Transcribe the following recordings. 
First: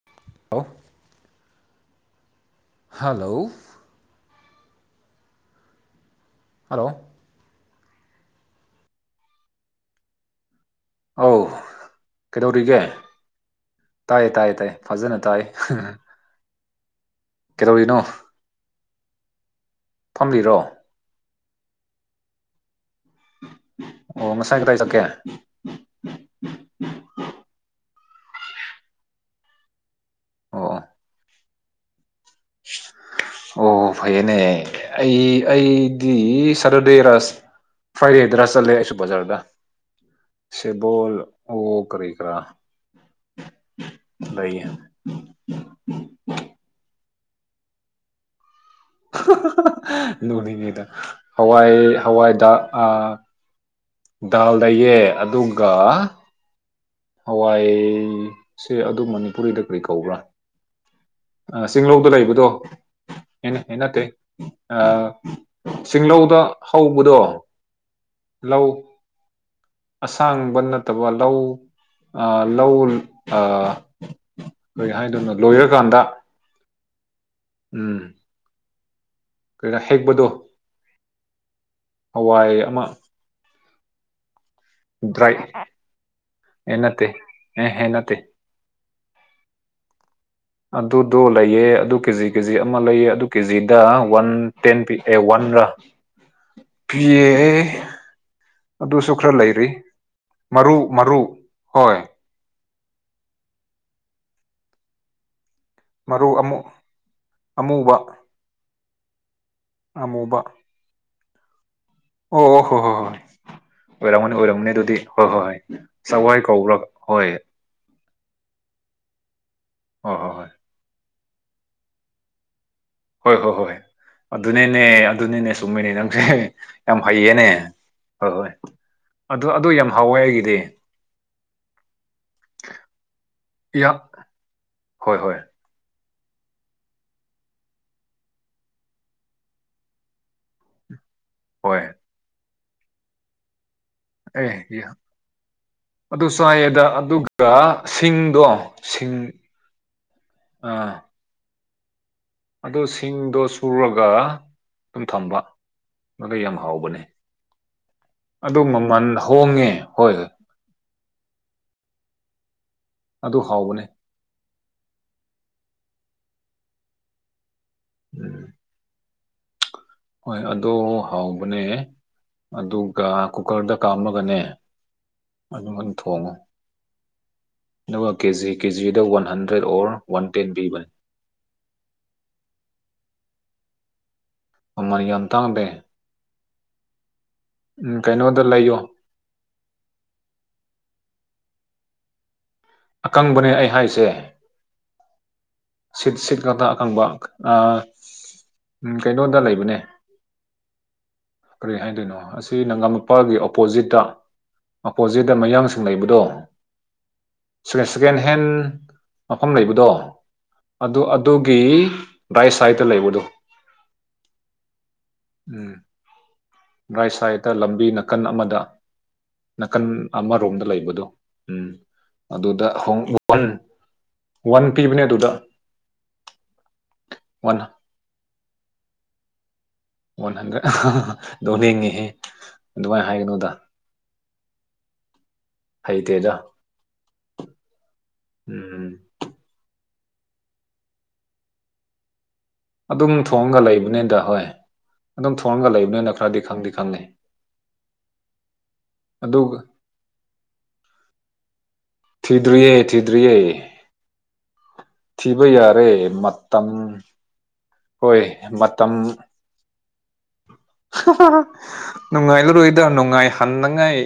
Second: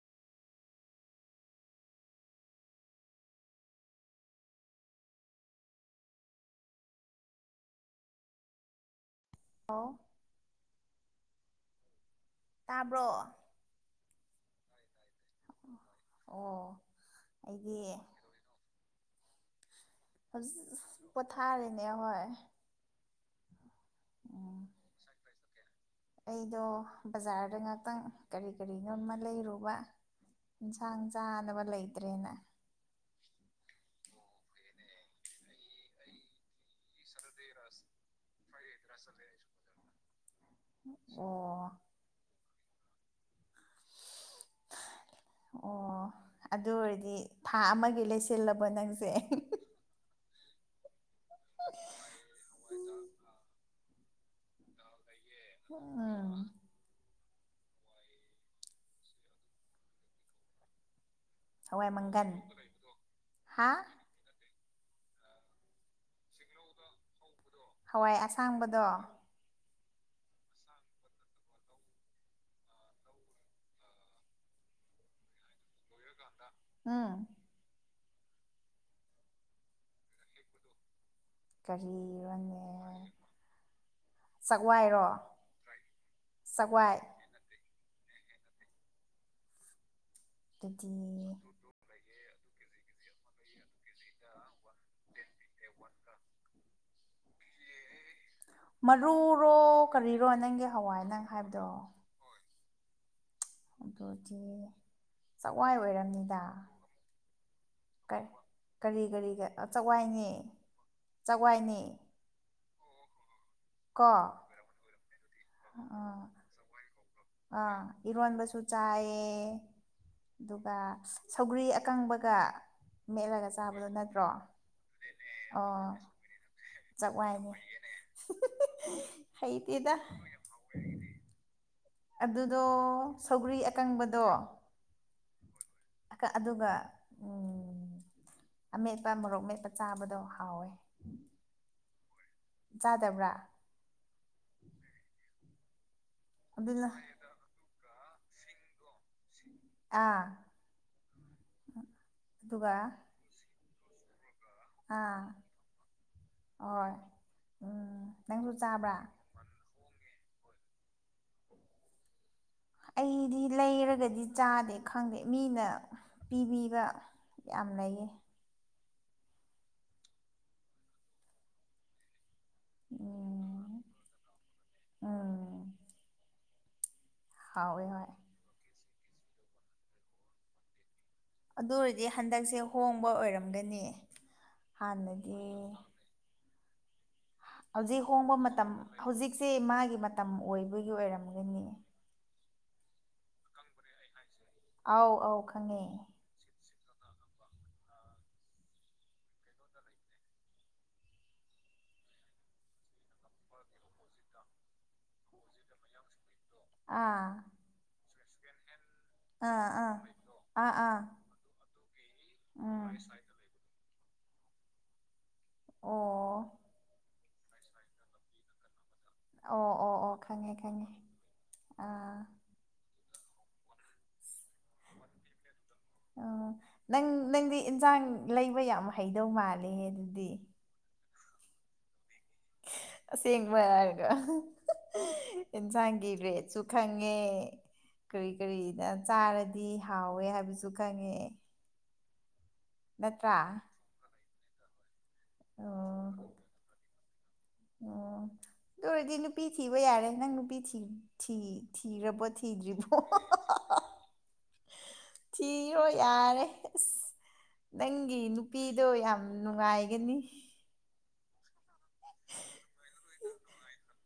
[unintelligible] hello hello ꯍꯣ ꯑꯧ ꯀꯩꯗꯧꯔꯤꯒꯦ ꯇꯥꯕ꯭ꯔꯣ ꯇꯥꯏꯌꯦ ꯇꯥꯏꯌꯦ ꯇꯥꯏ ꯐꯖꯅ ꯇꯥꯏꯌꯦ ꯑꯣ ꯑꯩꯒꯤ ꯐꯝꯂꯤꯔꯣ [unintelligible] ꯄꯣꯊꯥꯔꯤꯅꯦ ꯍꯣꯏ ꯑꯣ ꯉꯁꯥꯏ ꯎꯝ ꯀꯗꯥꯏ ꯆꯠꯀꯦ ꯑꯩꯗꯣ ꯕꯖꯥꯔꯗ ꯉꯥꯇꯪ ꯀꯔꯤ ꯀꯔꯤꯅꯣꯃ ꯂꯩꯔꯨꯕ ꯑꯣ ꯏꯟꯁꯥꯡ ꯆꯥꯅꯕ ꯂꯩꯇ꯭ꯔꯦꯅ ꯑꯣ ꯐꯩꯌꯦꯅꯦ ꯑꯩ ꯑꯩꯗꯤ ꯁꯇꯔꯗꯦꯔꯁ ꯐꯥꯏꯗꯦꯗꯔꯥ ꯆꯠꯂꯦ ꯑꯩꯁꯨ ꯕꯖꯥꯔꯗ ꯁꯤꯕꯣꯜ ꯑꯣ ꯀꯔꯤ ꯀ꯭ꯔꯥ ꯂꯩꯌꯦ ꯑꯣ ꯑꯗꯨ ꯑꯣꯏꯔꯗꯤ ꯊꯥ ꯑꯃꯒꯤ ꯂꯩꯁꯤꯜꯂꯕ ꯅꯪ ꯅꯣꯛꯅꯤꯡꯉꯦꯗ ꯍꯋꯥꯏ ꯍꯋꯥꯏꯗ ꯑ ꯗꯥꯜ ꯂ‌ꯩꯌ‌ꯦ ꯑꯗ ꯑꯝ ꯍꯋꯥꯏꯁꯦ ꯑꯗꯨ ꯃꯅꯤꯄꯨꯔꯤꯗ ꯀ꯭ꯔꯤ ꯀꯧꯕ꯭ꯔꯥ ꯑ ꯍꯋꯥꯏ ꯆꯤꯡꯂꯧꯗ ꯃꯪꯒꯟ ꯂꯩꯕꯗꫭ ꯍꯥ ꯑ‌ꯦ ꯅꯠꯇꯦ ꯑ ꯆꯤꯂꯧꯗ ꯍꯧꯕꯗꯣ ꯍꯋꯥꯏ ꯂꯧ ꯑꯁꯥꯡꯕꯗꯣ ꯑꯁꯥꯡꯕ ꯅꯠꯇꯕ ꯂꯧ ꯑ ꯂꯧ ꯑ ꯀꯩ ꯍꯥꯏꯗꯧꯅꯣ ꯂꯣꯏꯔꯀꯥꯟꯗ ꯑꯝ ꯎꯝ ꯀꯔꯥ ꯍꯦꯛꯄꯗꯣ ꯍꯋꯥꯏ ꯑꯃ ꯀꯔꯤꯔꯣꯅ‌ꯦ ꯆꯛꯋꯥꯏꯔꯣ ꯗ꯭ꯔꯥꯏ ꯆꯛꯋꯥꯏ ꯍꯦ ꯍꯦ ꯅꯠꯇꯦ ꯑꯗꯨꯗꯣ ꯑꯗꯨꯗꯤ ꯂꯩꯌ‌ꯦ ꯑꯗꯨ ꯀꯦꯖꯤ ꯀꯦꯖꯤ ꯑꯃ ꯂꯩꯌꯦ ꯑꯗꯨ ꯀꯦꯖꯤꯗ ꯋꯥꯟ ꯇꯦꯟ ꯄꯤ ꯑꯦ ꯋꯥꯟꯔꯥ ꯄꯤꯌ‌ꯦ ꯑꯦ ꯑꯗꯨꯁꯨ ꯈꯔ ꯂꯩꯔꯤ ꯃꯔꯨꯔꯣ ꯀꯔꯤꯔꯣ ꯅꯪꯒꯤ ꯃꯔꯨ ꯍꯋꯥꯏ ꯃꯔꯨ ꯅꯪ ꯍꯣꯏ ꯑꯗꯣꯗꯤ ꯆꯛꯋꯥꯏ ꯃꯔꯨ ꯑꯣꯏꯔꯝꯅꯤꯗ ꯑꯃꯨ ꯑꯃꯨꯕ ꯀꯔꯤ ꯀꯔꯤ ꯀꯔꯤꯒ ꯆꯛꯋꯥꯏꯅꯦ ꯑꯃꯨꯕ ꯆꯛꯋꯥꯏꯅꯦ ꯑꯣ ꯑꯣ ꯍꯣ ꯍꯣ ꯍꯣꯏ ꯑꯣꯔꯝꯒꯅꯤ ꯑꯣꯔꯝꯒꯅꯤ ꯑꯗꯨꯗꯤ ꯍꯣꯏ ꯍꯣꯏ ꯍꯣꯏ ꯑ ꯆꯋꯥꯏ ꯀꯧꯕ꯭ꯔꯥ ꯍꯣꯏ ꯑꯥ ꯏꯔꯣꯟꯕꯁꯨ ꯆꯥꯏꯌꯦ ꯍꯣ ꯍꯣ ꯍꯣꯏ ꯑꯗꯨꯒ ꯁꯧꯒ꯭ꯔꯤ ꯑꯀꯪꯕꯒ ꯍꯣꯏ ꯃꯦꯠꯂꯒ ꯍꯣꯏ ꯍꯣꯏ ꯆꯥꯕꯗꯣ ꯅꯠꯇ꯭ꯔꯣ ꯑꯗꯨꯅꯤꯅꯦ ꯑꯗꯨꯅꯤꯅꯦ ꯆꯨꯝꯃꯤꯅꯦ ꯑꯣ ꯅꯪꯁꯦ ꯌꯥꯝ ꯍꯩꯌꯦꯅꯦ ꯆꯥꯛꯋꯥꯏꯅꯦ ꯍꯣꯏ ꯍꯣꯏ ꯑꯗꯨ ꯑꯗꯨ ꯌꯥꯝ ꯍꯩꯇꯦꯗ ꯍꯥꯎꯋꯦ ꯑꯩꯒꯤꯗꯤ ꯑꯗꯨꯗꯣ ꯁꯧꯒ꯭ꯔꯤ ꯌꯥ ꯑꯀꯪꯕꯗꯣ ꯍꯣꯏ ꯍꯣꯏ ꯑꯀꯥ ꯑꯗꯨꯒ ꯎꯝ ꯑꯃꯦꯠꯄ ꯃꯣꯔꯣꯛ ꯃꯦꯠꯄ ꯆꯥꯕꯗꯣ ꯍꯥꯎꯋꯦ ꯍꯣꯏ ꯆꯥꯗꯕ꯭ꯔꯥ ꯑꯦ ꯑꯗꯨ ꯆꯥꯏꯌ‌ꯦꯗ ꯑꯗꯨꯅ ꯑꯗꯨ ꯒ ꯁꯤꯡꯗꯣ ꯁꯤꯡ ꯑꯥ ꯑꯗꯨꯒ ꯑꯗꯣ ꯁꯤꯡꯗꯣ ꯁꯨꯔꯒ ꯑꯗꯨꯝ ꯑꯥ ꯊꯝꯕ ꯃꯗꯨ ꯌꯥꯝ ꯍꯣꯏ ꯍꯥꯎꯕꯅ‌ꯦ ꯎꯝ ꯅꯪꯁꯨ ꯑꯗꯨ ꯆꯥꯕ꯭ꯔꯥ ꯃꯃꯟ ꯍꯣꯡꯉꯦ ꯍꯣꯏ ꯑꯗꯨ ꯑꯩꯗꯤ ꯍꯥꯎꯕꯅꯦ ꯂꯩꯔꯒꯗꯤ ꯆꯥꯗꯦ ꯈꯪꯗꯦ ꯃꯤꯅ ꯄꯤꯕꯤꯕ ꯌꯥꯝ ꯂꯩꯌꯦ ꯎꯝ ꯍꯣꯏ ꯑꯗꯣ ꯍꯥꯎꯕꯅꯦ ꯑꯗꯨꯒ ꯀꯨꯀꯔꯗ ꯎꯝ ꯀꯥꯝꯃꯒꯅꯦ ꯎꯝ ꯑꯗꯨꯃꯥꯢ ꯊꯣꯡꯉꯣ ꯍꯥꯎꯋꯦ ꯍꯣꯏ ꯑꯗꯨꯒ ꯀꯦ ꯖꯤ ꯀꯦ ꯖꯤꯗ one hundred or one ten ꯄꯤꯕꯅꯦ ꯑꯗꯨ ꯑꯣꯏꯔꯗꯤ ꯍꯟꯗꯛꯁꯦ ꯍꯣꯡꯕ ꯑꯣꯏꯔꯝꯒꯅꯤ ꯃꯃꯜ ꯌꯥꯝ ꯍꯥꯟꯅꯗꯤ ꯇꯥꯡꯗꯦ ꯎꯝ ꯍꯧꯖꯤꯛ ꯍꯣꯡꯕ ꯀꯩꯅꯣꯗ ꯃꯇꯝ ꯂꯩꯌꯣ ꯍꯧꯖꯤꯛꯁꯦ ꯃꯥꯒꯤ ꯃꯇꯝ ꯑꯣꯏꯕꯒꯤ ꯑꯣꯏꯔꯝꯒꯅꯤ ꯑꯀꯪꯕꯅꯦ ꯑꯩ ꯍꯥꯏꯁꯦ ꯑꯥꯎ ꯑꯧ ꯈꯪꯉꯦ ꯁꯤꯠ ꯈꯛꯇ ꯑꯈꯪꯕ ꯑ ꯎꯝ ꯀꯩꯅꯣꯗ ꯂꯩꯕꯅꯦ ꯀꯔꯤ ꯍꯥꯏꯗꯣꯏꯅꯣ ꯑꯁꯤ ꯅꯒꯥꯝꯃꯄꯥꯜꯒꯤ ꯑꯣꯄꯣꯖꯤꯠꯇ ꯑꯄꯣꯖꯤꯠꯇ ꯃꯌꯥꯡꯁꯤꯡ ꯂꯩꯕꯗꯣ ꯑꯥ [unintelligible] ꯁꯦꯀꯦꯟ ꯍꯦꯟ ꯃꯐꯝ ꯑꯥ ꯂꯩꯕꯗꯣ ꯑꯥ ꯑꯥ ꯑꯥ ꯑꯗꯨ ꯑꯗꯨꯒꯤ ꯔꯥꯏꯠ ꯁꯥꯏꯠꯇ ꯎꯝ ꯂꯩꯕꯗꯣ ꯎꯝ ꯑꯣ ꯔꯥꯏꯠ ꯁꯥꯏꯠꯇ ꯂꯝꯕꯤ ꯅꯥꯀꯟ ꯑꯃꯗ ꯑꯣ ꯅꯥꯀꯟ ꯑꯣ ꯑꯣ ꯈꯪꯉꯦ ꯑꯃꯔꯣꯝꯗ ꯈꯪꯉꯦ ꯂꯩꯕꯗꯣ ꯎꯝ ꯑꯥ ꯑꯗꯨꯗ ꯍꯣꯡ [unintelligible] ꯋꯥꯟ ꯄꯤꯕꯅꯦ ꯑꯗꯨꯗ ꯑꯣ ꯅꯪ ꯋꯥꯟ ꯅꯪꯗꯤ ꯏꯟꯁꯥꯡ ꯂꯩꯕ ꯌꯥꯝ ꯍꯩꯗꯧ ꯃꯥꯜꯂꯦ ꯑꯗꯨꯗꯤ ꯋꯥꯟ ꯍꯟꯗ꯭ꯔꯦꯠ ꯅꯣꯡꯅꯤꯡꯑꯦꯍꯦ ꯑꯁꯦꯡꯕ ꯍꯥꯏꯔꯒ ꯌꯦꯟꯁꯥꯡꯒꯤ ꯍꯩꯇꯦꯗ ꯔꯦꯠꯁꯨ ꯈꯪꯉꯦ ꯀꯔꯤ ꯀꯔꯤ ꯎꯝ ꯆꯥꯔꯗꯤ ꯍꯥꯎꯋꯦ ꯍꯥꯏꯕꯁꯨ ꯈꯪꯉꯦ ꯑꯗꯨꯝ ꯅꯠꯇ꯭ꯔꯥ ꯊꯣꯡꯉꯒ ꯂꯩꯕꯅꯤꯗ ꯍꯣꯏ ꯑꯗꯨꯝ ꯊꯣꯡꯉꯒ ꯑꯣ ꯂꯩꯕꯅꯤꯅ ꯈꯔꯗꯤ ꯈꯪꯗꯤ ꯈꯪꯉꯦ ꯑꯣ ꯑꯗꯨ ꯑꯣꯢꯔꯗꯤ ꯅꯨꯄꯤ ꯑꯗꯨꯒ ꯊꯤꯕ ꯌꯥꯔꯦ ꯅꯪ ꯅꯨꯄꯤ ꯊꯤ ꯊꯤꯔꯕꯣ ꯊꯤꯗ꯭ꯔꯤꯌꯦ ꯊꯤꯗ꯭ꯔꯤꯕꯣ ꯊꯤꯗ꯭ꯔꯤꯌꯦ ꯊꯤꯕ ꯊꯤꯔꯣ ꯌꯥꯔꯦ ꯌꯥꯔꯦ ꯃꯇꯝ ꯑꯁ ꯅꯪꯒꯤ ꯍꯣꯏ ꯅꯨꯄꯤꯗꯣ ꯃꯇꯝ ꯌꯥꯝ ꯅꯨꯡꯉꯥꯏꯒꯅꯤ ꯅꯨꯡꯉꯥꯏꯂꯔꯣꯏꯗ ꯅꯨꯡꯉꯥꯏꯍꯟꯅꯟꯅꯉꯥꯏ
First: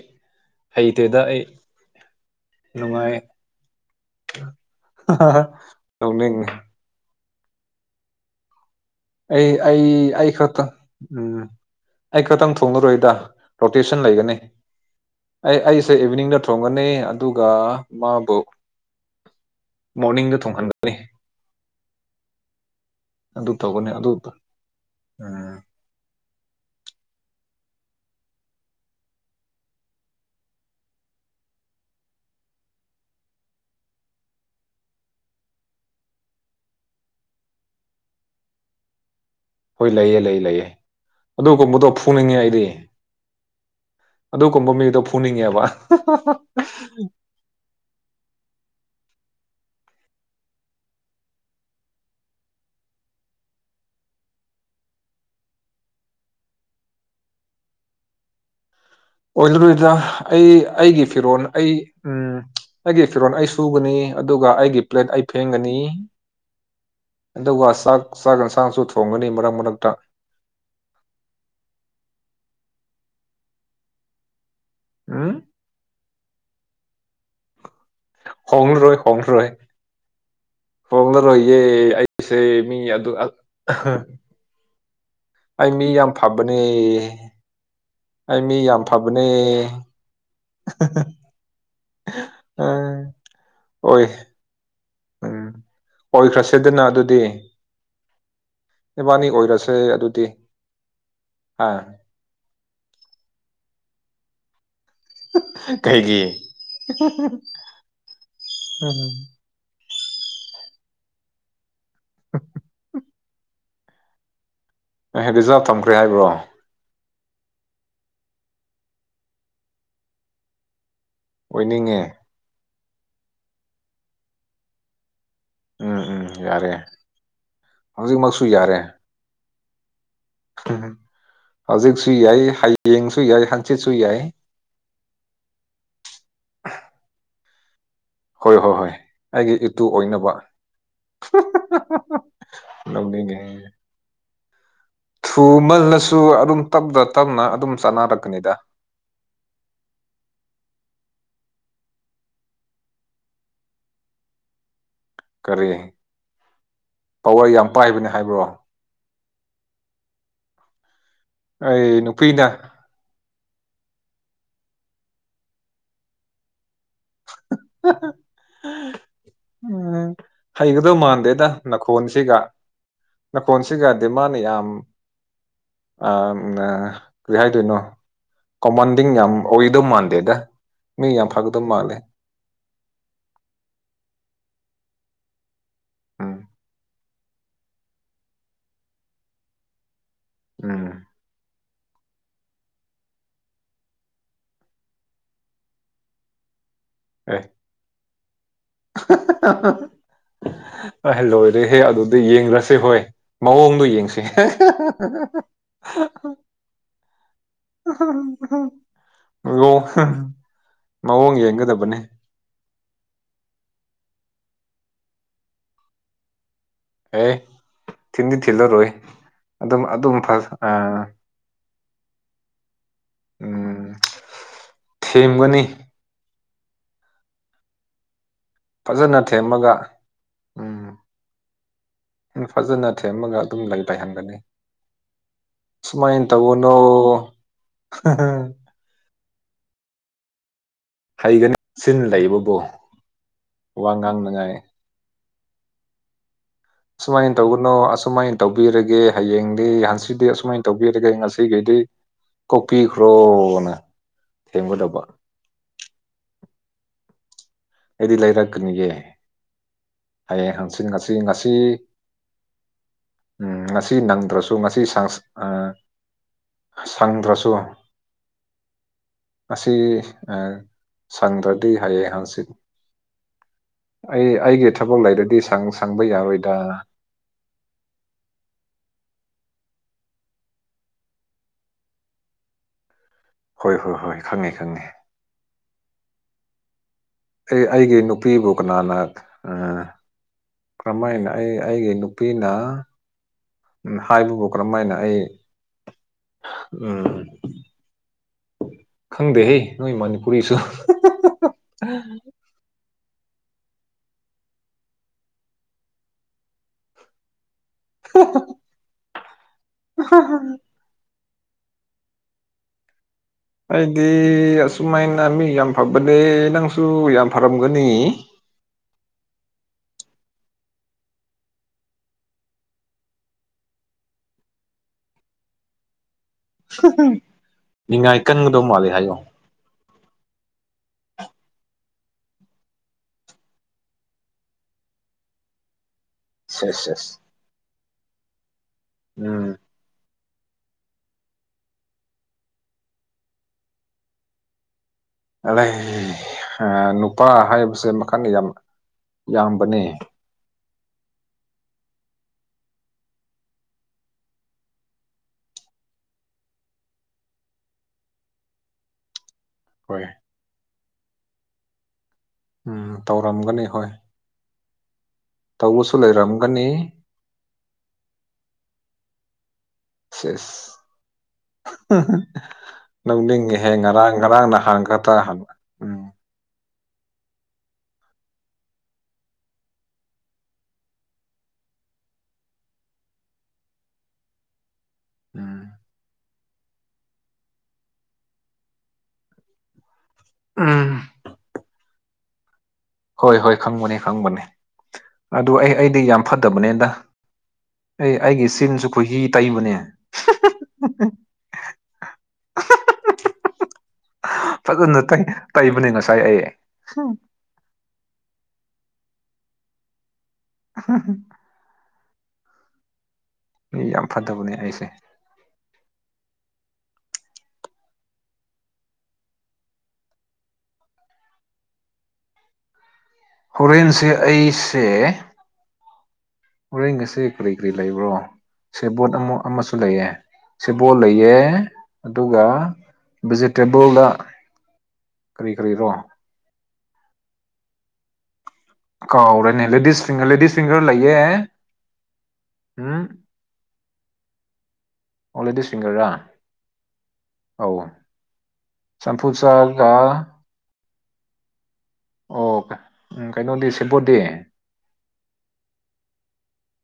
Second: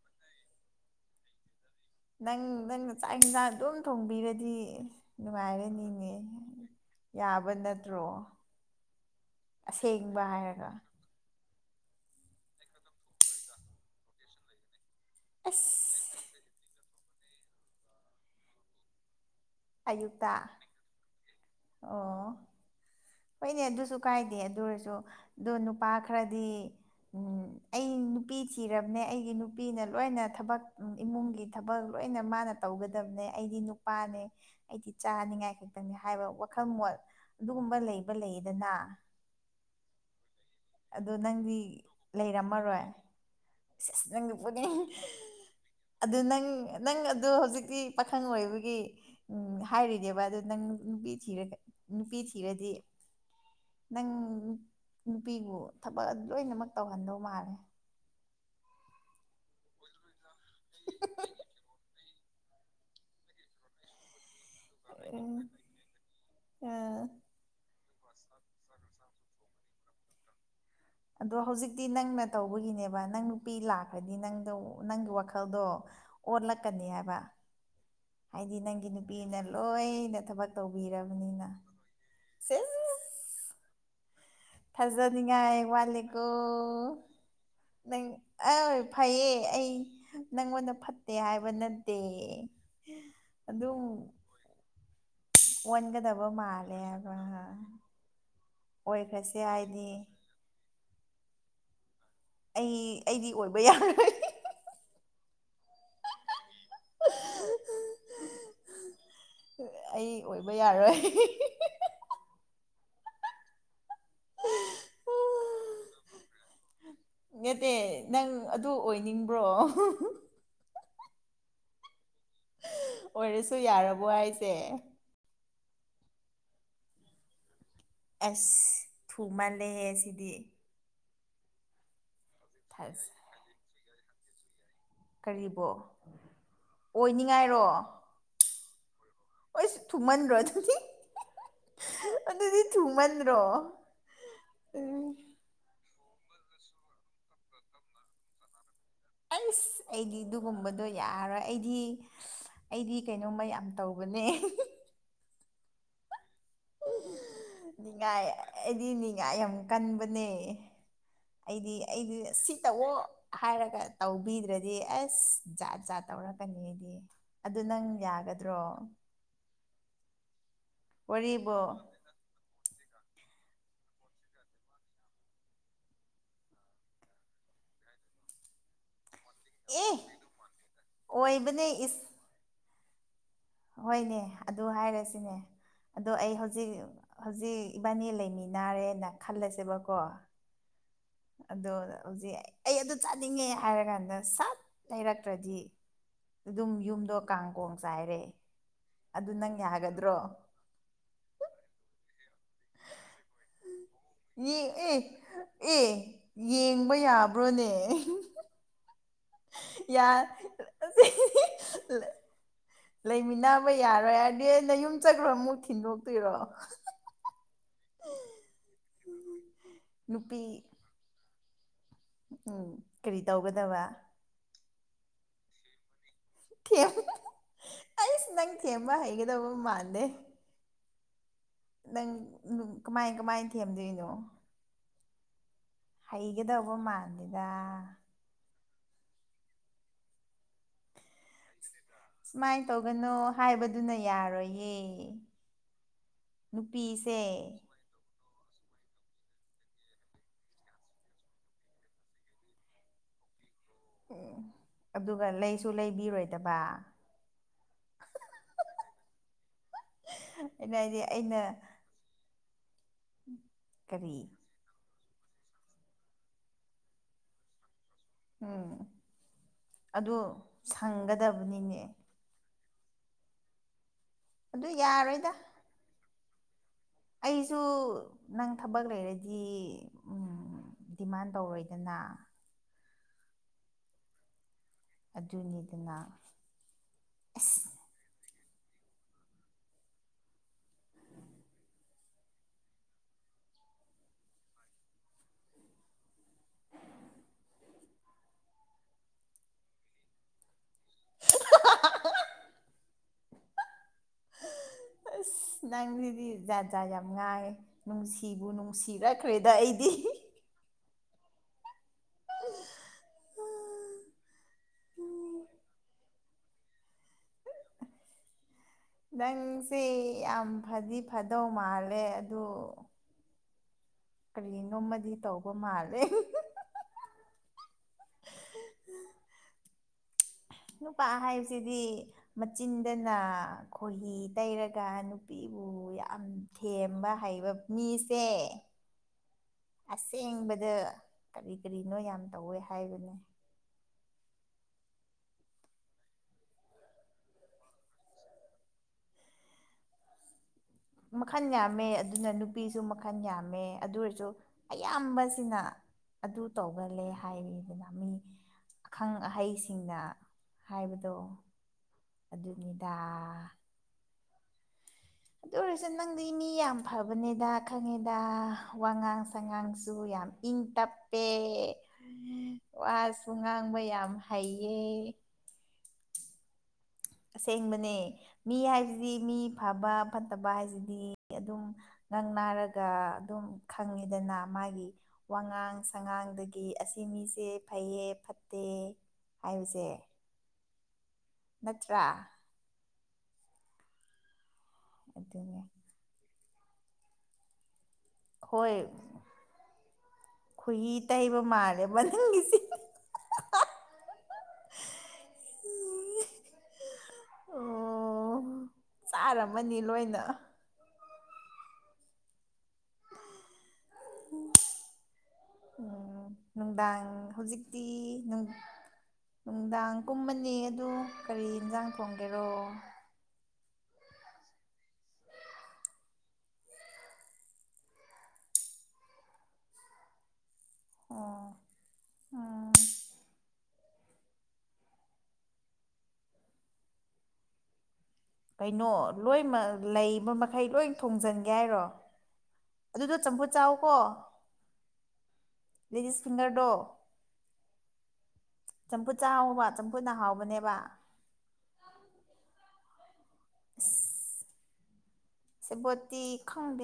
ꯍꯩꯇꯦꯗ ꯑꯩ ꯅꯪ ꯅꯪꯅ ꯆꯥꯛ ꯅꯨꯡꯉꯥꯏ ꯌꯦꯟꯁꯥꯡ ꯑꯗꯨꯝ ꯊꯣꯡꯕꯤꯔꯗꯤ ꯅꯨꯡꯉꯥꯏꯔꯅꯤꯅꯦ ꯇꯧꯅꯤꯡꯉꯤ ꯌꯥꯕ ꯅꯠꯇ꯭ꯔꯣ ꯑꯩ ꯑꯁꯦꯡꯕ ꯑꯩ ꯈꯠꯇ ꯍꯥꯏꯔꯒ ꯎꯝ ꯑꯩ ꯈꯛꯇꯪ ꯊꯣꯡꯉꯔꯣꯏꯗ ꯔꯣꯇꯦꯁꯟ ꯂꯩꯒꯅꯤ ꯑꯦ ꯑꯩꯁꯦ ꯑꯁ ꯏꯚꯤꯅꯤꯡꯗ ꯊꯣꯡꯒꯅꯤ ꯑꯗꯨꯒ ꯃꯥꯕꯨ ꯑꯌꯨꯛꯇ ꯃꯣꯔꯅꯤꯡꯗ ꯊꯣꯡꯍꯟꯒꯅꯤ ꯑꯣ ꯑꯗꯨ ꯍꯣꯢꯅꯦ ꯇꯧꯒꯅꯤ ꯑꯗꯨꯁꯨ ꯀꯥꯏꯗꯦ ꯑꯗꯨ ꯑꯣꯏꯔꯁꯨ ꯑꯗꯣ ꯎꯝ ꯅꯨꯄꯥ ꯈꯔꯗꯤ ꯑꯩ ꯅꯨꯄꯤ ꯊꯤꯔꯕꯅꯦ ꯑꯩꯒꯤ ꯅꯨꯄꯤꯅ ꯂꯣꯏꯅ ꯊꯕꯛ ꯏꯃꯨꯡꯒꯤ ꯊꯕꯛ ꯂꯣꯏꯅ ꯃꯥꯅ ꯇꯧꯒꯗꯕꯅꯦ ꯑꯩꯗꯤ ꯅꯨꯄꯥꯅꯦ ꯑꯩꯗꯤ ꯆꯥꯅꯤꯡꯉꯥꯏ ꯈꯛꯇꯪꯅꯤ ꯍꯥꯏꯕ ꯋꯥꯈꯜ ꯃꯣꯠ ꯑꯗꯨꯒꯨꯝꯕ ꯂꯩꯕ ꯂꯩꯌꯦꯗꯅ ꯍꯣꯏ ꯂꯩꯌꯦ ꯂꯩꯌꯦ ꯂꯩꯌꯦ ꯑꯗꯣ ꯅꯪꯗꯤ ꯑꯗꯨꯒꯨꯝꯕꯗꯣ ꯐꯨꯅꯤꯡꯉꯦ ꯑꯩꯗꯤ ꯂꯩꯔꯝꯃꯔꯣꯏ ꯅꯪ ꯑꯗꯨꯒꯨꯝꯕ ꯄꯨꯅꯤꯡ ꯃꯤꯗꯣ ꯐꯨꯅꯤꯡꯉꯦꯕ ꯑꯗꯨ ꯅꯪ ꯅꯪ ꯑꯗꯨ ꯍꯧꯖꯤꯛꯇꯤ ꯄꯥꯈꯪ ꯑꯣꯏꯕꯒꯤ ꯍꯥꯏꯔꯤꯅꯦꯕ ꯑꯗꯨꯗ ꯅꯪ ꯅꯨꯄꯤ ꯊꯤꯔꯒ ꯅꯨꯄꯤ ꯊꯤꯔꯗꯤ ꯅꯪ ꯅꯨꯄꯤꯕꯨ ꯊꯕꯛ ꯂꯣꯏꯅꯃꯛ ꯇꯧꯍꯟꯗꯧ ꯃꯥꯜꯂꯦ ꯑꯣꯏꯔꯔꯣꯏꯗ ꯑꯩ ꯑꯩꯒꯤ ꯐꯤꯔꯣꯜ ꯑꯩ ꯎꯝ ꯑꯩꯒꯤ ꯐꯤꯔꯣꯜ ꯑꯩ ꯁꯨꯒꯅꯤ ꯑꯗꯨꯒ ꯑꯩꯒꯤ ꯄ꯭ꯂꯦꯠ ꯑꯩ ꯎꯝ ꯐꯦꯡꯒꯅꯤ ꯑꯥ ꯑꯗꯨꯒ ꯆꯥꯛ ꯆꯥꯛ ꯌꯦꯟꯁꯥꯡꯁꯨ ꯊꯣꯡꯒꯅꯤ ꯃꯔꯛ ꯃꯔꯛꯇ ꯑꯗꯣ ꯍꯧꯖꯤꯛꯇꯤ ꯅꯪꯅ ꯇꯧꯕꯒꯤꯅꯦꯕ ꯅꯪ ꯅꯨꯄꯤ ꯂꯥꯛꯈ꯭ꯔꯗꯤ ꯅꯪꯗꯣ ꯅꯪꯒꯤ ꯎꯝ ꯋꯥꯈꯜꯗꯣ ꯑꯣꯠꯂꯛꯀꯅꯤ ꯍꯥꯏꯕ ꯍꯥꯏꯗꯤ ꯅꯪꯒꯤ ꯍꯣꯡꯂꯔꯣꯏ ꯅꯨꯄꯤꯅ ꯍꯣꯡꯂꯔꯣꯏ ꯂꯣꯏꯅ ꯊꯕꯛ ꯇꯧꯕꯤꯔꯕꯅꯤꯅ ꯄꯁꯦ ꯃꯤ ꯁꯦꯁ ꯑꯗꯨ ꯊꯥꯖꯅꯤꯡꯉꯥꯏ ꯑꯩ ꯃꯤ ꯌꯥꯝ ꯋꯥꯠꯂꯤꯀꯣ ꯐꯕꯅꯦ ꯅꯪ ꯑꯩ ꯃꯤ ꯑꯦ ꯌꯥꯝ ꯐꯕꯅꯦ ꯐꯩꯌꯦ ꯑꯩ ꯅꯪꯉꯣꯟꯗ ꯐꯠꯇꯦ ꯍꯥꯏꯕ ꯅꯠꯇꯦ ꯎꯝ ꯑꯗꯨꯝ ꯑꯣꯏ ꯎꯝ ꯑꯣꯟꯒꯗꯕ ꯃꯥꯜꯂꯦ ꯑꯣꯏꯈ꯭ꯔꯁꯦꯗꯅ ꯍꯥꯏꯕ ꯑꯗꯨꯗꯤ ꯏꯕꯥꯅꯤ ꯑꯣꯏꯈ꯭ꯔꯁꯦ ꯑꯣꯏꯔꯁꯦ ꯍꯥꯏꯗꯤ ꯑꯗꯨꯗꯤ ꯍꯥ ꯑꯩ ꯑꯩꯗꯤ ꯑꯣꯏꯕ ꯌꯥꯔꯣꯏ ꯀꯩꯒꯤ ꯎꯝ ꯑꯩ ꯑꯣꯏꯕ ꯌꯥꯔꯣꯏ ꯑ [inaudible] ꯑꯦ ꯔꯤꯖꯥꯕ ꯊꯥꯝꯈ꯭ꯔꯦ ꯍꯥꯏꯕ꯭ꯔꯣ ꯅꯠꯇꯦ ꯅꯪ ꯑꯗꯨ ꯑꯣꯏꯅꯤꯡꯕ꯭ꯔꯣ ꯑꯣꯏꯅꯤꯡꯉꯦ ꯑꯣꯏꯔꯁꯨ ꯌꯥꯔꯕꯣ ꯍꯥꯏꯁꯦ ꯎꯝ ꯎꯝ ꯌꯥꯔꯦ ꯍꯧꯖꯤꯛꯃꯛꯁꯨ ꯑꯁ ꯊꯨ ꯃꯥꯜꯂꯦꯍꯦ ꯁꯤꯗꯤ ꯎꯝ ꯍꯧꯖꯤꯛꯁꯨ ꯌꯥꯏ ꯊꯁ ꯍꯌꯦꯡꯁꯨ ꯌꯥꯏ ꯍꯟꯆꯤꯠꯁꯨ ꯌꯥꯏ ꯀꯔꯤꯕꯣ ꯑꯣꯏꯅꯤꯡꯉꯥꯏꯔꯣ ꯍꯣꯏ ꯍꯣꯏ ꯍꯣꯏ ꯑꯩꯒꯤ ꯑꯩꯁ ꯏꯇꯨ ꯑꯣꯏꯅꯕ ꯊꯨꯃꯟꯗ꯭ꯔꯣ ꯑꯗꯨꯗꯤ ꯑꯗꯨꯗꯤ ꯅꯣꯛꯅꯤꯡꯉꯦ ꯊꯨꯃꯟꯗ꯭ꯔꯣ ꯎꯝ [inaudible] ꯊꯨ ꯃꯜꯂꯁꯨ ꯑꯗꯨꯝ ꯇꯞꯇ ꯇꯞꯅ ꯑꯗꯨꯝ ꯆꯥꯅꯔꯛꯀꯅꯤꯗ ꯑꯩꯁ ꯑꯩꯗꯤ ꯑꯗꯨꯒꯨꯝꯕꯗꯣ ꯌꯥꯔꯣꯏ ꯑꯩꯗꯤ ꯑꯩꯗꯤ ꯀꯩꯅꯣꯝꯃ ꯌꯥꯝ ꯇꯧꯕꯅꯦ ꯀꯔꯤ ꯄꯋꯥꯔ ꯌꯥꯝ ꯄꯥꯏꯕꯅꯦ ꯅꯤꯡꯉꯥꯏ ꯍꯥꯏꯕ꯭ꯔꯣ ꯑꯩꯗꯤ ꯅꯤꯡꯉꯥꯏ ꯌꯥꯝ ꯀꯟꯕꯅꯦ ꯑꯩꯗꯤ ꯑꯩ ꯑꯩꯗꯤ ꯅꯨꯄꯤꯅ ꯁꯤ ꯇꯧꯑꯣ ꯍꯥꯏꯔꯒ ꯇꯧꯕꯤꯗ꯭ꯔꯗꯤ ꯑꯁ ꯖꯥꯠ ꯖꯥꯠ ꯇꯧꯔꯛꯀꯅꯤ ꯑꯗꯨ ꯎꯝ ꯅꯪ ꯌꯥꯒꯗ꯭ꯔꯣ [unintelligible] ꯍꯩꯒꯗꯧ ꯃꯥꯟꯗꯦꯗ ꯋꯥꯔꯤꯕꯣ ꯅꯥꯈꯣꯟꯁꯤꯒ ꯅꯥꯈꯣꯟꯁꯤꯒ ꯗꯤꯃꯥꯟ ꯌꯥꯝ ꯀꯔꯤ ꯍꯥꯏꯗꯣꯏꯅꯣ ꯀꯣꯃꯟꯗꯤꯡ ꯌꯥꯝ ꯑꯣꯏꯗꯧ ꯑꯦ ꯃꯥꯟꯗꯦꯗ ꯃꯤ ꯌꯥꯝ ꯑꯣꯏꯕꯅꯦ ꯐꯥꯒꯗꯧꯕ ꯃꯥꯜꯂꯦ ꯏꯁ ꯍꯣꯏꯅꯦ ꯑꯗꯨ ꯍꯥꯏꯔꯁꯤꯅꯦ ꯑꯗꯣ ꯑꯩ ꯎꯝ ꯍꯧꯖꯤꯛ ꯍꯧꯖꯤꯛ ꯏꯕꯥꯅꯤ ꯂꯩꯃꯤ ꯅꯥꯔꯦꯅ ꯈꯜꯂꯁꯦꯕꯀꯣ ꯎꯝ ꯑꯗꯣ ꯍꯧꯖꯤꯛ ꯑꯩ ꯑꯗꯨ ꯆꯥꯅꯤꯡꯉꯦ ꯍꯥꯏꯔꯀꯥꯟꯗ ꯁꯠ ꯂꯩꯔꯛꯇ꯭ꯔꯗꯤ ꯑꯗꯨꯝ ꯌꯨꯝꯗꯣ ꯑꯦ ꯀꯥꯡꯀꯣꯡ ꯆꯥꯏꯔꯦ ꯑꯗꯨ ꯅꯪ ꯌꯥꯒꯗ꯭ꯔꯣ ꯑꯦ ꯂꯣꯏꯔꯦꯍꯦ ꯑꯗꯨꯗꯤ ꯌꯦꯡꯔꯁꯤ ꯁꯤ ꯍꯣꯏ ꯃꯑꯣꯡꯗꯣ ꯌꯦꯡꯁꯤ ꯌꯦ ꯑꯦ ꯑꯦ ꯌꯦꯡꯕ ꯌꯥꯕ [unintelligible] ꯃꯑꯣꯡ ꯌꯥ ꯃꯑꯣꯡ ꯌꯦꯡꯒꯗꯕꯅꯦ [unintelligible] [unintelligible] ꯂꯩꯃꯤꯟꯅꯕ ꯌꯥꯔꯣꯏ ꯍꯥꯏꯔꯗꯤ ꯑ ꯅꯌꯨꯝ ꯆꯠꯈ꯭ꯔꯣ ꯑꯃꯨꯛ ꯊꯤꯟꯗꯣꯛꯇꯣꯏꯔꯣ ꯑꯦ ꯊꯤꯟꯗꯤ ꯊꯤꯜꯂꯔꯣꯏ ꯑꯗꯨꯝ ꯑꯗꯨꯝ ꯅꯨꯄꯤ ꯑꯥ ꯎꯝ ꯀꯔꯤ ꯇꯧꯒꯗꯧꯕ ꯎꯝ ꯊꯦꯝꯒꯅꯤ ꯊꯦꯝꯕ ꯑꯩꯁ ꯅꯪ ꯊꯦꯝꯕ ꯐꯖꯅ ꯍꯩꯒꯗꯕ ꯊꯦꯝꯃꯒ ꯃꯥꯟꯂꯦ ꯎꯝ ꯐꯖꯅ ꯀꯃꯥꯏ ꯊꯦꯝꯃꯒ ꯀꯃꯥꯏꯅ ꯑꯗꯨꯝ ꯊꯦꯝꯗꯣꯏꯅꯣ ꯂꯩꯥꯊꯍꯟꯒꯅꯤ ꯁꯨꯃꯥꯏ ꯇꯧꯒꯅꯣ ꯍꯩꯒꯗꯧꯕ ꯃꯥꯟꯗꯦꯗ ꯍꯩꯒꯅꯤ ꯁꯤꯟ ꯂꯩꯕꯕꯨ ꯁꯨꯃꯥꯏꯅ ꯋꯥ ꯉꯥꯡꯅꯉꯥꯏ ꯑꯦ ꯁꯨꯃꯥꯏꯅ ꯇꯧꯒꯅꯣ ꯑꯁꯨꯃꯥꯏ ꯇꯧꯕꯤꯔꯒꯦ ꯍꯌꯦꯡꯗꯤ ꯍꯪꯆꯤꯠꯇꯤ ꯑꯁꯨꯃꯥꯏꯅ ꯇꯧꯕꯤꯔꯒꯦ ꯉꯁꯤꯒꯤꯗꯤ ꯀꯣꯛ ꯄꯤꯈ꯭ꯔꯣꯅ ꯎꯝ ꯑꯗꯨꯒ ꯂꯩꯁꯨ ꯂꯩꯕꯤꯔꯣꯏꯗꯕ ꯑꯩꯗꯤ ꯂꯩꯔꯛꯀꯅꯤꯌꯦ ꯍꯌꯦꯡ ꯑꯩꯅ ꯍꯪꯆꯤꯠ ꯍꯥꯏꯗꯤ ꯉꯁꯤ ꯑꯩꯅ ꯉꯁꯤ ꯎꯝ ꯉꯁꯤ ꯀꯔꯤ ꯅꯪꯗ꯭ꯔꯁꯨ ꯇꯨ ꯉꯁꯤ ꯁꯪꯁ ꯑꯥ ꯁꯪꯗ꯭ꯔꯁꯨ ꯎꯝ ꯉꯁꯤ ꯑꯗꯨ ꯑꯥ ꯁꯪꯗ꯭ꯔꯗꯤ ꯁꯪꯒꯗꯕꯅꯤꯅꯦ ꯍꯌꯦꯡ ꯍꯪꯆꯤꯠ ꯑꯩ ꯑꯗꯨ ꯑꯩꯒꯤ ꯊꯕꯛ ꯌꯥꯔꯣꯏꯗ ꯂꯩꯔꯗꯤ ꯁꯪ ꯁꯪꯕ ꯌꯥꯔꯣꯏꯗ ꯑꯩꯁꯨ ꯅꯪ ꯊꯕꯛ ꯂꯩꯔꯗꯤ ꯗꯤꯃꯥꯟ ꯇꯧꯔꯣꯏꯗꯅ ꯍꯣꯏ ꯍꯣꯏ ꯍꯣꯏ ꯈꯪꯉꯦ ꯈꯪꯉꯦ ꯑꯗꯨꯅꯤꯗꯅ ꯑꯦ ꯑꯁ ꯑꯩꯒꯤ ꯅꯨ ꯄꯤꯕꯨ ꯀꯅꯥꯅ ꯀ꯭ꯔꯃꯥꯏꯅ ꯑꯩ ꯑꯩꯒꯤ ꯅꯨꯄꯤꯅ ꯎꯝ ꯍꯥꯏꯕꯕꯨ ꯀꯔꯃꯥꯏꯅ ꯑꯩ ꯎꯝ ꯈꯪꯗꯦꯍꯦ ꯅꯣꯏ ꯃꯅꯤꯄꯨꯔꯤꯁꯨ [unintelligible] ꯑꯁ ꯅꯪꯖꯤꯗꯤ ꯖꯥꯠ ꯖꯥꯠ ꯌꯥꯝ ꯉꯥꯡꯉꯦ ꯅꯨꯡꯁꯤꯕꯨ ꯅꯨꯡꯁꯤꯔꯛꯈ꯭ꯔꯦꯗ ꯑꯩꯗꯤ [unintelligible] [unintelligible] ꯑꯩꯗꯤ ꯑꯁꯨꯃꯥꯏꯅ ꯃꯤ ꯌꯥꯝ ꯐꯕꯅꯦ ꯅꯪꯁꯨ ꯌꯥꯝ ꯐꯔꯝꯒꯅꯤ ꯅꯪꯁꯦ ꯌꯥꯝ ꯐꯗꯤ ꯐꯗꯧ ꯃꯥꯜꯂꯦ ꯑꯗꯨ ꯀꯔꯤꯅꯣꯃꯗꯤ ꯇꯧꯕ ꯃꯥꯜꯂꯦ ꯅꯤꯡꯉꯥꯏ ꯀꯟꯒꯗꯧ ꯃꯥꯂꯦ ꯍꯥꯏꯌꯣ ꯅꯨꯄꯥ ꯍꯥꯏꯕꯁꯤꯗꯤ ꯃꯆꯤꯟꯗꯅ ꯈꯣꯏꯍꯤ ꯇꯩꯔꯒ ꯅꯨꯄꯤꯕꯨ ꯌꯥꯝ ꯁꯦꯁ ꯁꯦꯁ ꯊꯦꯝꯕ ꯍꯩꯕ ꯃꯤꯁꯦ ꯎꯝ ꯑꯁꯦꯡꯕꯗ ꯀꯔꯤ ꯀꯔꯤꯅꯣ ꯌꯥꯝ ꯇꯧꯋꯦ ꯍꯥꯏꯕꯅꯦ ꯑꯂꯦ ꯅꯨꯄꯥ ꯍꯥꯏꯕꯁꯦ ꯃꯈꯟ ꯌꯥꯝ ꯌꯥꯝꯕꯅꯦ ꯃꯈꯟ ꯌꯥꯝꯃꯦ ꯑꯗꯨꯅ ꯅꯨꯄꯤꯁꯨ ꯃꯈꯜ ꯌꯥꯝꯃꯦ ꯑꯗꯨ ꯑꯣꯏꯔꯁꯨ ꯑꯌꯥꯝꯕꯁꯤꯅ ꯑꯗꯨ ꯇꯧꯒꯜꯂꯦ ꯍꯥꯏꯔꯤꯗꯅ ꯃꯤ ꯑꯈꯪ ꯑꯍꯩꯁꯤ ꯁꯤꯡꯅ ꯍꯣꯏ ꯍꯥꯏꯕꯗꯣ ꯎꯝ ꯑꯗꯨꯅꯤꯗꯥ ꯇꯧꯔꯝꯒꯅꯤ ꯍꯣꯏ ꯑꯗꯨ ꯑꯣꯏꯔꯁꯦ ꯇꯧꯕꯁꯨ ꯅꯪꯗꯤ ꯃꯤ ꯂꯩꯔꯝꯒꯅꯤ ꯌꯥꯝ ꯐꯕꯅꯦꯗ ꯈꯪꯉꯦꯗ ꯋꯥ ꯉꯥꯡꯁ ꯁꯉꯥꯡꯁꯨ ꯌꯥꯝ ꯏꯪ ꯁꯦꯁ ꯇꯞꯄꯦ ꯋꯥꯁꯨ ꯅꯧꯅꯤꯡꯉꯤꯍꯦ ꯉꯥꯡꯕ ꯌꯥꯝ ꯉꯔꯥꯡ ꯉꯔꯥꯡ ꯍꯩꯌꯦ ꯅꯍꯥꯟ ꯈꯛꯇ ꯍꯜ ꯑꯁꯦꯡꯕꯅꯦ ꯃꯤ ꯍꯥꯏꯁꯤꯗꯤ ꯃꯤ ꯐꯕ ꯐꯠꯇꯕ ꯍꯥꯏꯁꯤꯗꯤ ꯑꯗꯨꯝ ꯉꯪ ꯅꯥꯔꯒ ꯑꯗꯨꯝ ꯈꯪꯉꯤꯗꯅ ꯃꯥꯒꯤ ꯎꯝ ꯋꯥꯉꯥꯡ ꯁꯉꯥꯡꯗ ꯒꯤ ꯑꯁꯤ ꯃꯤꯁꯦ ꯐꯩꯌꯦ ꯐꯠꯇꯦ ꯍꯥꯏꯕꯁꯦ ꯎꯝ ꯅꯠꯇ꯭ꯔꯥ ꯍꯣꯏ ꯍꯣꯏ ꯈꯪꯕꯅꯦ ꯈꯪꯕꯅꯦ ꯑꯗꯨ ꯑꯗꯨꯅꯦ ꯑꯩ ꯑꯩꯗꯤ ꯌꯥꯝ ꯐꯠꯇꯕꯅꯦꯗ ꯑꯦ ꯑꯩꯒꯤ ꯍꯣꯏ ꯆꯤꯟꯁꯨ ꯈꯣꯏꯍꯤ ꯇꯩꯕꯅꯦ ꯈꯣꯏꯍꯤ ꯇꯩꯕ ꯃꯥꯜꯂꯦꯕꯣ ꯅꯪꯒꯤꯁꯦ ꯐꯖꯅ ꯇꯩ ꯇꯩꯕꯅꯦ ꯉꯁꯥꯏ ꯑꯩ ꯑꯣ ꯑꯣ ꯆꯥꯔꯝꯃꯅꯤ ꯂꯣꯏꯅ [unintelligible] [inaudible] ꯃꯤ ꯌꯥꯝ ꯐꯗꯕꯅꯦ ꯑꯩꯁꯦ ꯎꯝ ꯅꯨꯡꯗꯥꯡ ꯍꯧꯖꯤꯛꯇꯤ ꯅꯨꯡ ꯅꯨꯡꯗꯥꯡ ꯀꯨꯝꯃꯅꯤ ꯑꯗꯨ ꯀꯔꯤ ꯏꯟꯖꯥꯡ ꯊꯣꯡꯒꯦꯔꯣ ꯍꯧꯔꯦꯟꯁꯦ ꯑꯩꯁꯦ ꯍꯣꯔꯦꯟ ꯉꯁꯤ ꯀꯔꯤ ꯀꯔꯤ ꯂꯩꯕ꯭ꯔꯣ ꯁꯦꯕꯣꯠ ꯑꯃ ꯑꯃꯁꯨ ꯂꯩꯌꯦ ꯁꯦꯕꯣꯜ ꯂꯩꯌꯦ ꯑꯣ ꯑꯗꯨꯒ ꯎꯝ ꯚꯤꯖꯤꯇꯦ [unintelligible] ꯀꯔꯤ ꯀꯔꯤꯔꯣ ꯀꯩꯅꯣ ꯂꯣꯏꯃ ꯀꯥꯎꯔꯦꯅꯦ ꯂꯦꯗꯤꯁ ꯐꯤꯡꯒꯔ ꯂꯩꯕ ꯂꯦꯗꯤꯁ ꯃꯈꯩ ꯐꯤꯡꯒꯔ ꯂꯣꯏ ꯂꯩꯌꯦ ꯊꯣꯡꯖꯟꯒꯦ ꯍꯥꯏꯔꯣ ꯎꯝ ꯑꯗꯨꯗꯣ ꯆꯝꯐꯨꯠ ꯆꯥꯎ ꯀꯣ ꯑꯣ ꯐꯤꯡꯒꯔꯔꯥ ꯂꯦꯗꯤꯁ ꯐꯤꯡꯒꯔꯗꯣ ꯑꯧ ꯆꯝꯐꯨꯠ ꯆꯥꯍꯥꯎꯕ ꯆꯝꯐꯨꯠ ꯍꯥꯎꯕꯅꯦꯕ ꯑꯣꯀꯦ ꯎꯝ ꯀꯩꯅꯣꯗꯤ ꯑꯁ ꯁꯦꯕꯣꯗꯤ ꯁꯦꯕꯣꯠꯇꯤ ꯈꯪꯗꯦ